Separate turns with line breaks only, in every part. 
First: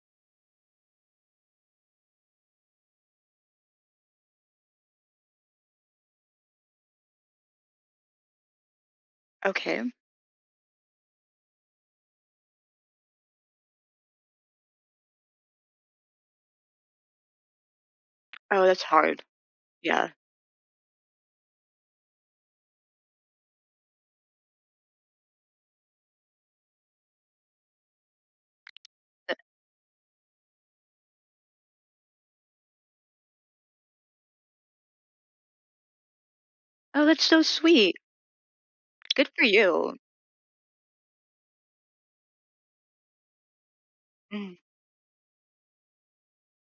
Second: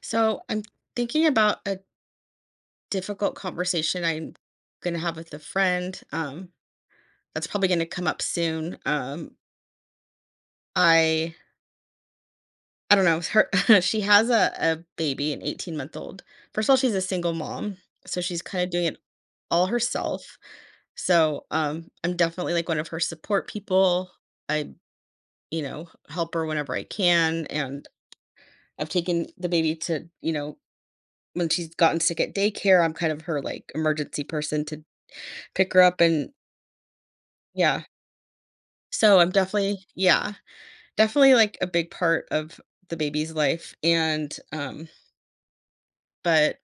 So I'm thinking about a difficult conversation I'm going to have with a friend. That's probably going to come up soon.
Okay.
I I don't know. Her She has a baby, an 18-month-old. First of all, she's a single mom, so she's kind
Oh,
of
that's
doing it
hard.
all
Yeah.
herself. So I'm definitely like one of her support people. I help her whenever I can, and I've taken
Th-
the baby to when she's gotten sick at daycare. I'm kind of her like emergency person to pick her up and
Oh, that's so
yeah.
sweet.
So
Good
I'm
for
definitely
you.
yeah, definitely like a big part of the baby's life and,
Mm.
but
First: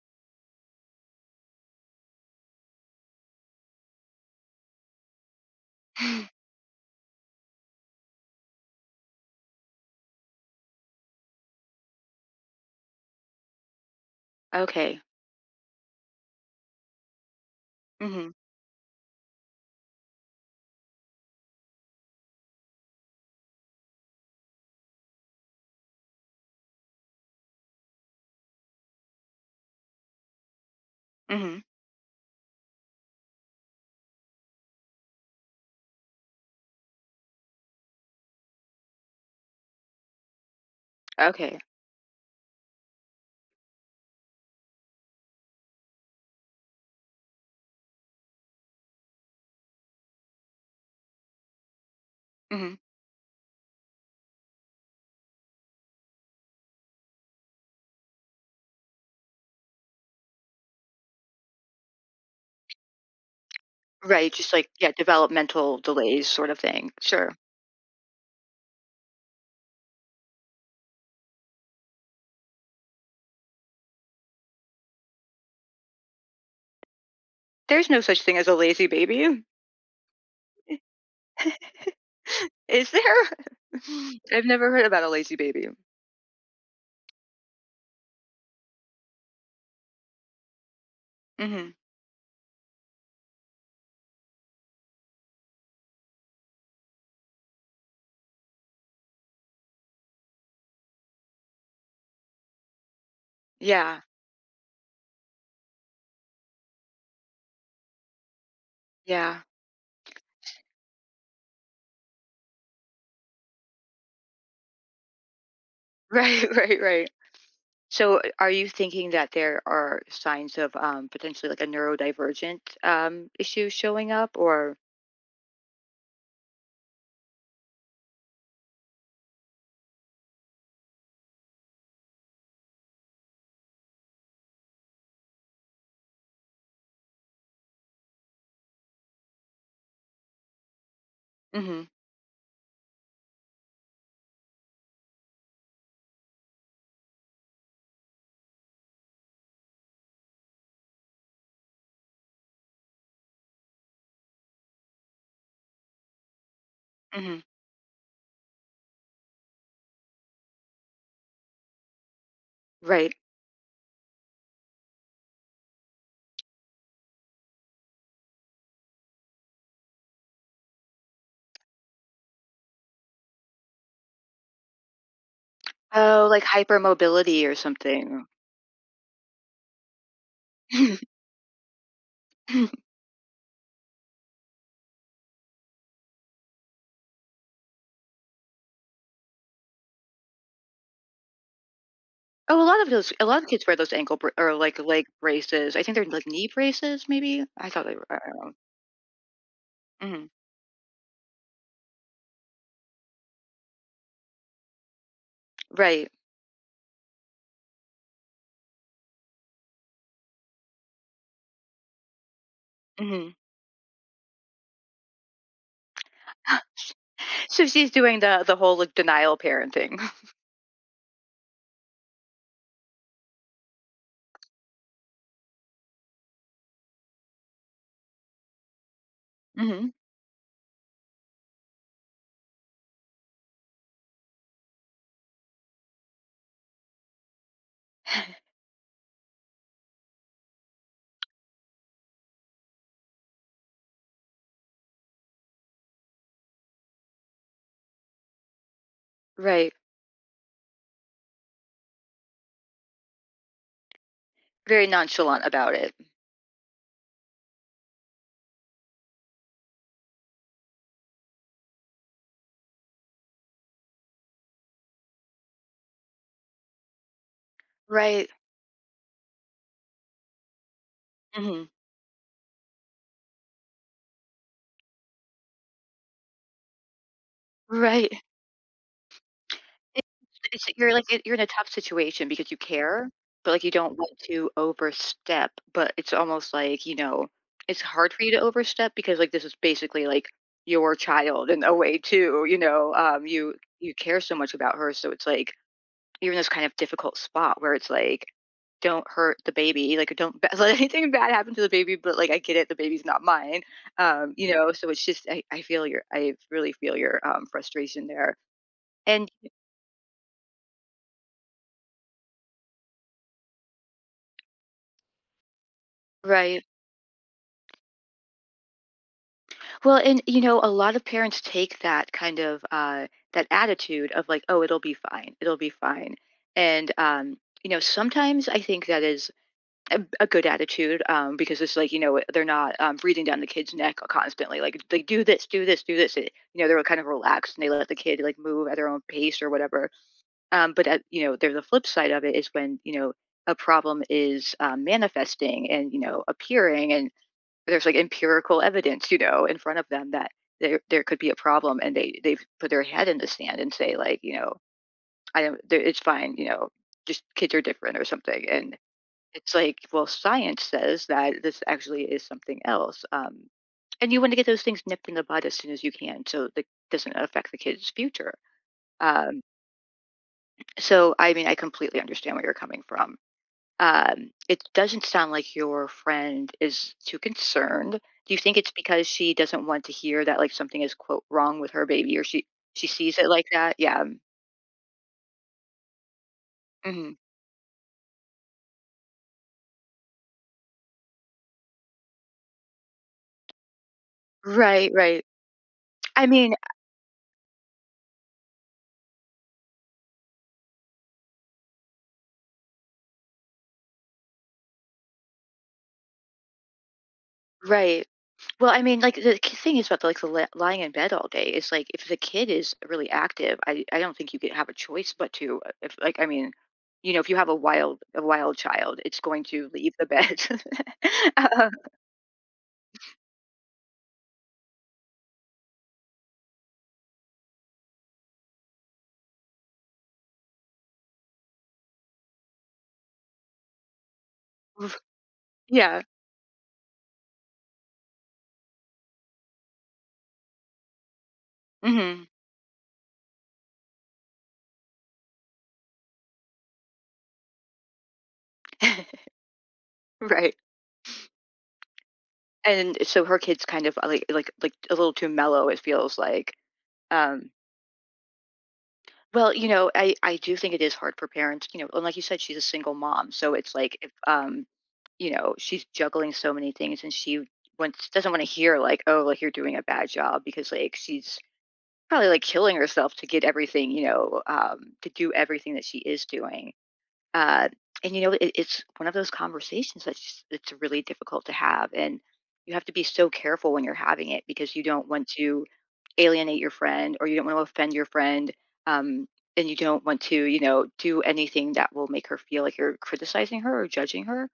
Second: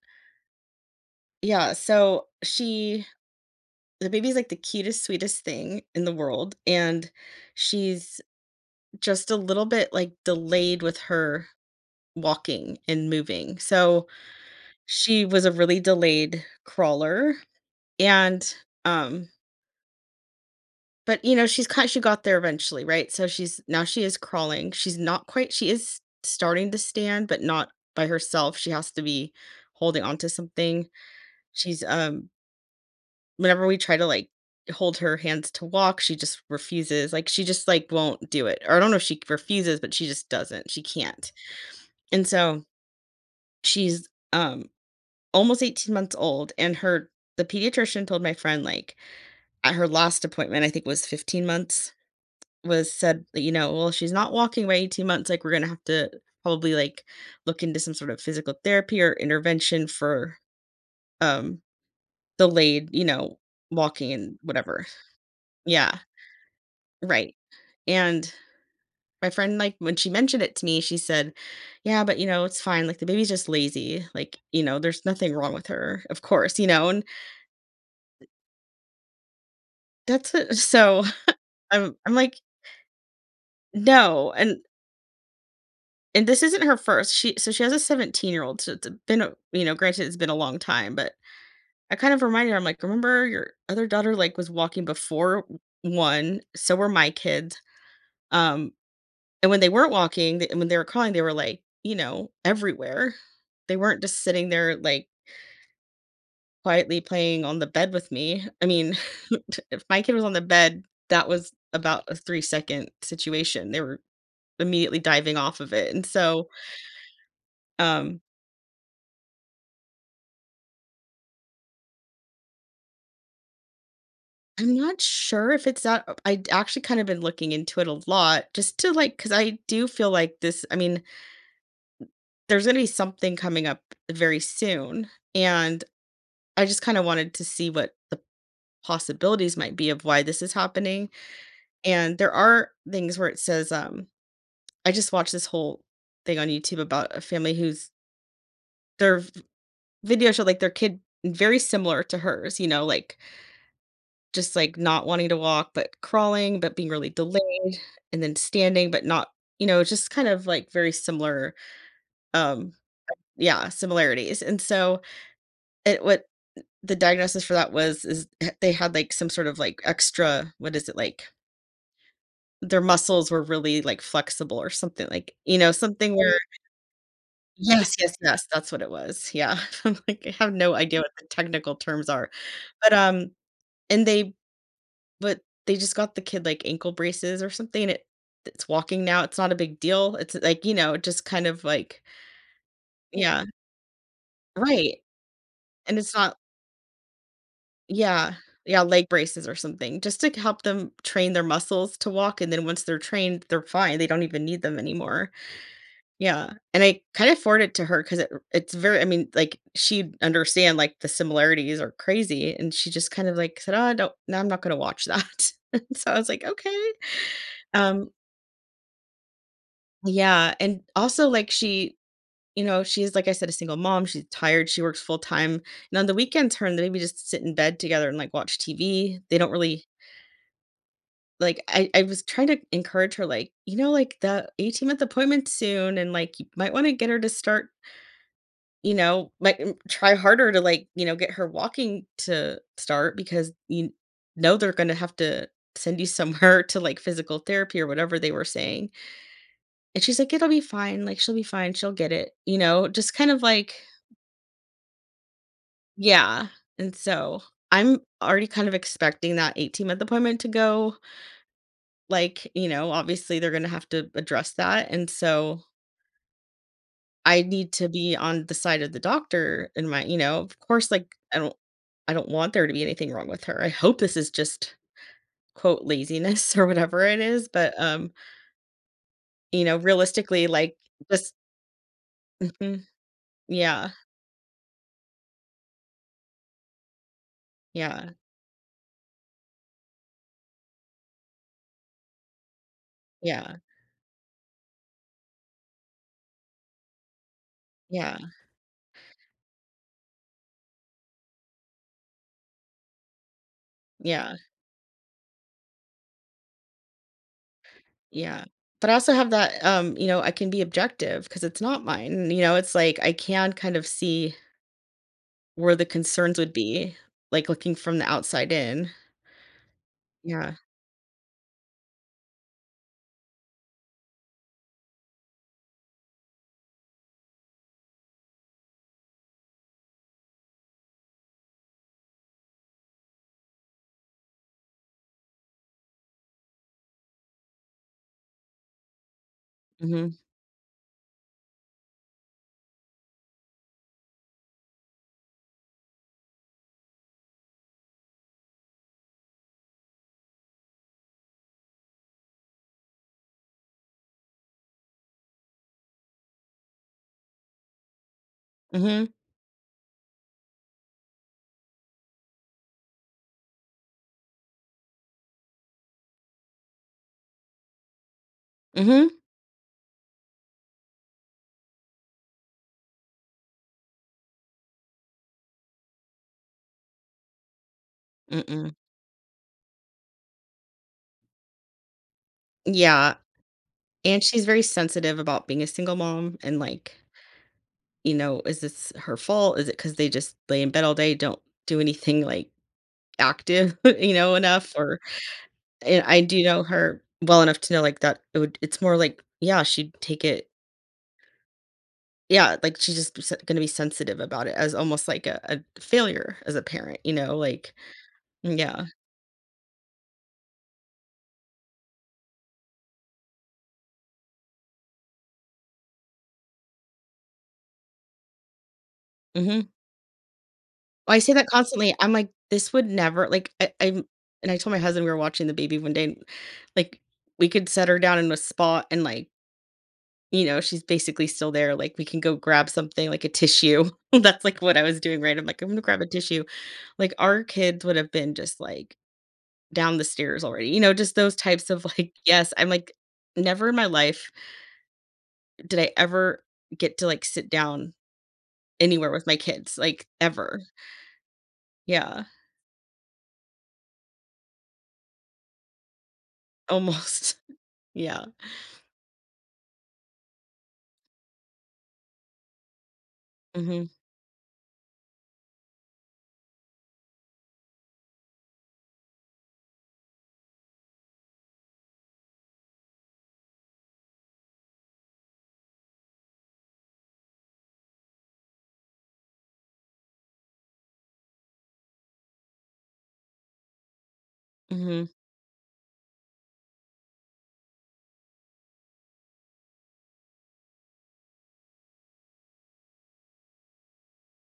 yeah, so she the baby's like the cutest, sweetest thing in the world, and she's just a little bit, like, delayed with her walking and moving. So
Okay.
she was a really delayed crawler
Mhm.
and, um but, you know, she got there eventually, right? So she's now she is crawling. She's not quite She is starting to stand, but not by herself. She has to be holding onto something.
Mhm.
She's, um Whenever we try to, like, hold her hands to walk, she just refuses. Like, she just, like, won't do it. Or I don't know if she refuses, but she just doesn't. She can't.
Okay.
And so she's, um, almost 18 months old, and her the pediatrician told my friend, like, at her last appointment, I think, was 15 months.
Mhm.
Was said that, you know, "Well, she's not walking by 18 months, like, we're gonna have to probably, like, look into some sort of physical therapy or intervention for, um, delayed, you know, walking
Right,
and
just like
whatever."
yeah, developmental
Yeah,
delays sort of thing.
right.
Sure.
And my friend, like, when she mentioned it to me, she said, "Yeah, but, you know, it's fine, like, the baby's just lazy, like, you know, there's nothing wrong with her, of course," you know, and
There's no such thing as a lazy baby.
that's it. So I'm I'm like,
Is there?
"No,"
I've
and
never heard about a lazy baby.
And this isn't her first. She has a 17-year-old, so it's been a you know, granted it's been a long time, but
Mhm.
I kind of reminded her, I'm like, "Remember your other daughter, like, was walking before 1, so were my kids." Um, and when they weren't walking, th when they were crawling, they were, like, you know, everywhere. They weren't
Yeah.
just sitting there, like, quietly playing on the bed with me. I mean,
Yeah.
if my kid was on the bed, that was about a 3-second situation. They were immediately diving off of it, and
Right,
so,
right, right. So
um
are you thinking that there are signs of potentially like a neurodivergent issue showing up
I'm
or
not sure if it's that. I actually kind of been looking into it a lot just to like because I do feel like this. I mean, there's going to be something coming up very soon. And I just kind of wanted to see what the possibilities might be of why this is happening.
Mhm.
And there are things where it says, I just watched this whole thing on YouTube about a family who's their v- video showed like their kid very similar to hers, you know, like just, like, not wanting to walk, but crawling, but being really
Hmm.
delayed, and then standing, but not you know, just kind of, like, very similar, um
Right.
yeah, similarities, and so, it what the diagnosis for that was is h they had, like, some sort of, like, extra what is it, like, their muscles were really, like, flexible or something, like you know, something
Oh,
where
like hypermobility or
yes, yes,
something.
yes, that's what it was, yeah. I'm like, I have no idea what the technical terms are,
Oh,
but, and they but they just got the kid, like, ankle braces or something, and it's walking now, it's not a big deal, it's, like, you know, just kind of like
a lot of those, a lot
yeah,
of kids wear those ankle br- or like
right,
leg braces. I think
and
they're
it's
like
not
knee braces, maybe. I thought they were. I
yeah,
don't know.
yeah, leg braces or something, just
Mhm.
to help them train their muscles to walk, and then once they're trained, they're fine, they don't even need them anymore.
Right.
Yeah, and I kind of forwarded it to her because it's very I mean, like, she'd understand, like, the similarities are crazy, and she just kind
Hmm.
of, like, said, "Oh, I don't no, I'm not gonna watch that." So I was like, "Okay."
So she's
Um
doing the whole like denial parenting.
Yeah, and also, like, she's, like I said, a single mom, she's tired, she works full time, and on the weekends, her and the baby just sit in bed together and, like, watch TV. They don't really
Hmm.
like, I was trying to encourage her, like, "You know, like, the 18-month appointment soon, and, like, you might wanna get her to start" you know, like, try harder to, like, you know, get her walking to start because you know they're gonna have to send you somewhere to, like, physical therapy or whatever they were saying.
Right.
And she's like, "It'll be fine, like, she'll be fine, she'll get it," you know, just kind of like
Very nonchalant about it.
yeah, and so, I'm already kind of expecting that 18-month appointment to go, like, you know, obviously they're gonna have to address that, and so, I need to be
Right.
on the side of the doctor in my you know, of course, like,
Hmm.
I don't want there to be anything wrong with her, I hope this is just, quote, "laziness" or whatever it is, but,
Right.
you know,
It's
realistically,
it's
like,
you're, like, you're
just
in a tough situation because you
mhm,
care, but, like, you
yeah,
don't want to overstep, but it's almost like, you know, it's
yeah,
hard for you to overstep because, like, this is basically, like, your child in a way too, you know, you
yeah,
you care so much about her, so it's like you're in this kind of difficult spot where it's
yeah,
like, "Don't hurt the baby," like, "Don't b let anything bad happen to the baby," but, like, I get it, the baby's not mine,
yeah.
you know, so it's just I feel your I really feel your, frustration there,
Yeah. But I also
and
have that, you know, I can be objective because it's not mine. You know, it's like I can kind of see where the concerns would
right.
be, like looking from the outside in.
Well, and you
Yeah.
know, a lot of parents take that kind of that attitude of like, "Oh, it'll be fine. It'll be fine." And you know, sometimes I think that is a good attitude because it's like you know they're not breathing down the kid's neck constantly. Like they do this, do this, do this. It, you know, they're kind of relaxed and they let the kid like move at their own pace or whatever.
Mm.
But you know, there's the flip side of it is when you know a problem is manifesting and you know appearing and there's, like, empirical evidence, you know, in front of them that there could be a problem, and they they've put their head in the sand and say, like, you know, "I don't there it's fine," you know, "Just kids are different," or something, and
Mhm.
it's like, well, science says that this actually is something else, and you wanna get those things nipped in the bud as soon as you can so that doesn't affect the kid's future,
Mhm. Mhm.
um, so, I mean, I completely understand where you're coming from. It doesn't sound like your friend is too concerned. Do you think it's
Mm-mm.
because she doesn't want to hear that like something is quote wrong with her baby or she
Yeah.
sees it like that? Yeah.
And she's very sensitive about being a single mom and like,
Hmm.
you know, is this her fault? Is it because they just lay in bed all day, don't do anything like active, you know, enough?
Right,
Or
right.
and I
I
do
mean,
know her well enough to know like that it would it's more like, yeah, she'd take it yeah, like, she's just s gonna be sensitive about it as almost like a failure as a parent, you know, like
right. Well, I
yeah,
mean, like the k- thing is about like the li- lying in bed all day is like if the kid is really active, I don't think you could have a choice but to if like I mean, you know, if you have a wild child, it's going to
mhm.
leave the bed.
I say that
Uh,
constantly, I'm like, "This would never" like, I'm and I told my husband we were watching the baby one day, and, like, we could set her down in a spot and, like, you know, she's basically still there, like, we can go grab something, like a tissue. That's, like, what I was doing, right? I'm like, "I'm gonna grab
yeah.
a tissue." Like, our kids would have been just, like, down the stairs already, you know, just those types of, like
Hmm.
yes, I'm like, "Never in my life." Did I ever get to, like, sit down anywhere with my kids, like,
Right.
ever. Yeah,
And so her kid's kind of like a little too mellow, it feels like.
almost.
Um,
Yeah.
well, you know, I do think it is hard for parents, you know, and like you said, she's a single mom, so it's
Mhm,
like if you know, she's juggling so many things, and she wants doesn't want to hear like, oh, like you're doing a bad job because like she's probably like killing herself to get everything, you know, to do everything that she is doing. Uh, and you know, it, it's one of those conversations that's just, it's really difficult to have, and you have to be so careful when you're having it because you
mhm,
don't want to alienate your friend or you don't want to offend your friend, um, and you don't want to, you know, do anything that will make her feel like you're criticizing her or judging her.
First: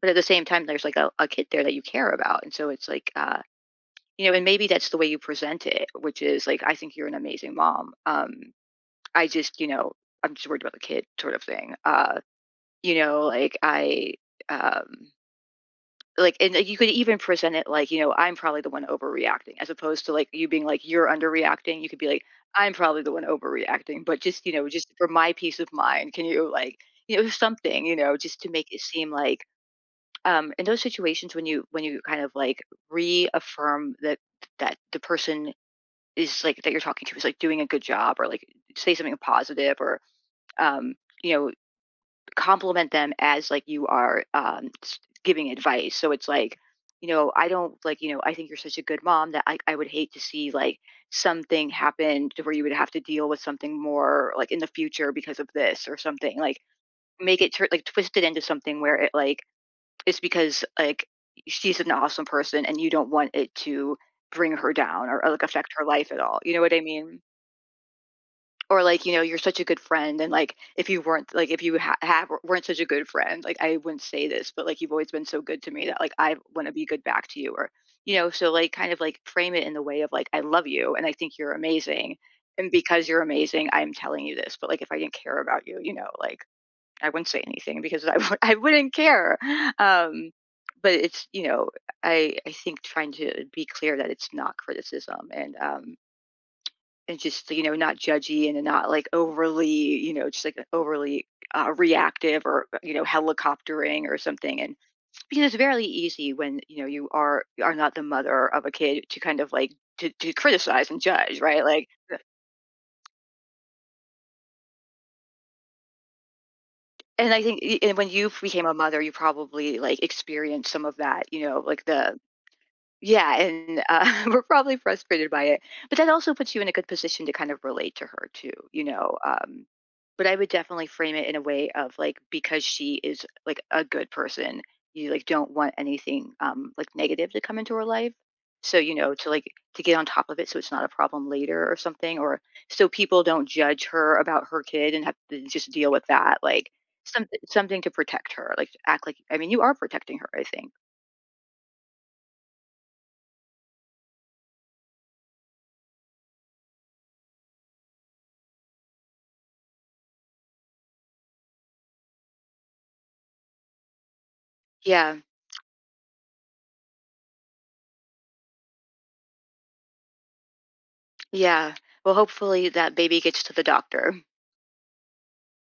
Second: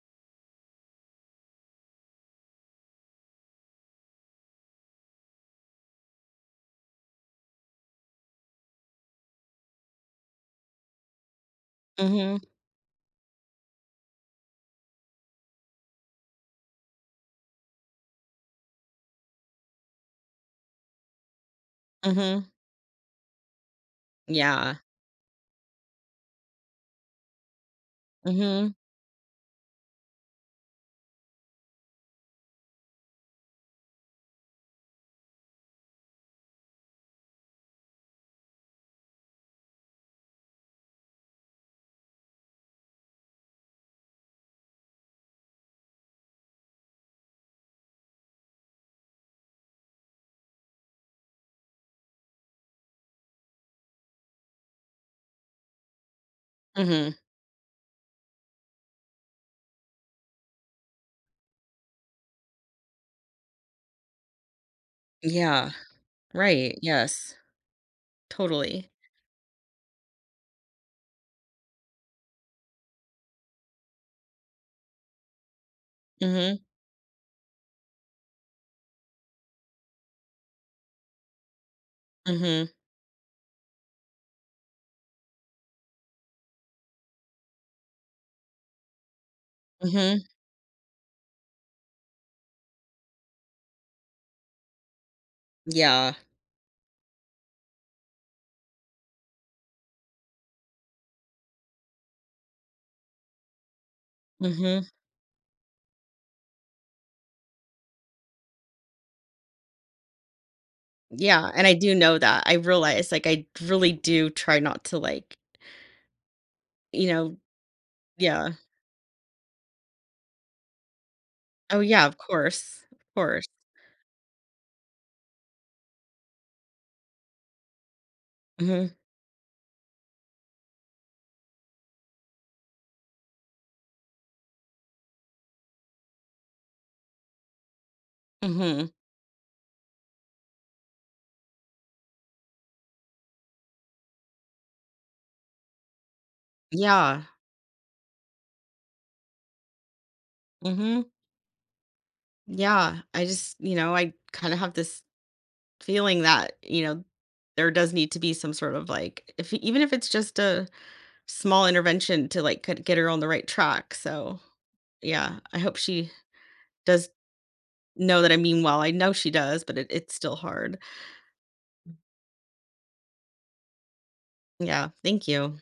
But at the same time, there's like a kid there that you care about, and so it's like, you know, and maybe that's the way you present it, which is like, I think you're an amazing mom. I just, you know, I'm just worried about the kid, sort of thing.
mhm,
You know, like I um like and like, you could even present it like, you know, I'm probably the one overreacting as opposed to like you being like you're underreacting. You could be like,
mhm.
I'm probably the one overreacting, but just, you know,
Yeah.
just for my peace of mind, can you like, you know, something, you know, just to make
Mhm,
it seem like in those situations when you kind of like reaffirm that that the person is like that you're talking to is like doing a good job or like say something positive or um you know compliment them as like you are giving advice. So it's like, you know, I don't like, you know, I think you're such a good mom that I would hate to see like something happen to where you would have to deal with something more like in the future because of this or something. Like
mhm.
make it tur like twist it into something where it like it's because like she's an awesome person and you don't want it to bring her down or like
Yeah.
affect her life at all. You know what
Right,
I mean?
yes,
Or
totally.
like, you know, you're such a good friend, and like, if you weren't like, if you ha- have weren't such a good friend, like, I wouldn't say this, but like, you've always been so good to me that like, I
Mhm,
want to be good back to you, or you know, so like, kind of like frame it in the way of like, I love you, and I think you're amazing,
mhm,
and because you're amazing, I'm telling you this. But like, if I didn't care about you, you know, like, I wouldn't say anything because I w- I wouldn't care.
mhm.
Um, but it's you know, I think trying to be clear that it's not criticism,
Yeah.
and just you know not judgy and not like overly you know just like overly reactive or you know helicoptering or something and
Mhm.
because it's very easy when you know you are not the mother of a kid to kind of like to criticize and judge
Yeah,
right
and I
like
do know that. I realize, like, I really do try not to, like, you
and
know
I think y- and when you
yeah.
became a mother you probably like experienced some of that you know
Oh,
like
yeah,
the
of course, of
Yeah,
course.
and we're probably frustrated by it, but that also puts you in a good position to kind of relate to her too, you
Mhm,
know. But I would definitely frame it in a way of like because she is like a good person, you like don't want anything like negative to come into her life. So
mhm.
you know to like to get on top of it so it's not a problem later or something, or so people don't judge her about her kid and have to just deal with that. Like
Yeah.
something something to protect her, like act like I mean you are protecting her, I think.
Mhm. Yeah, I just, you know, I kind of have this feeling that, you know, there does need to be some sort of like, if even if it's just a small intervention to like get her on the right track. So,
Yeah.
yeah, I hope she does know that I mean well. I know she does, but it's still hard.
Yeah. Well, hopefully that baby gets to the doctor.
Yeah, thank you.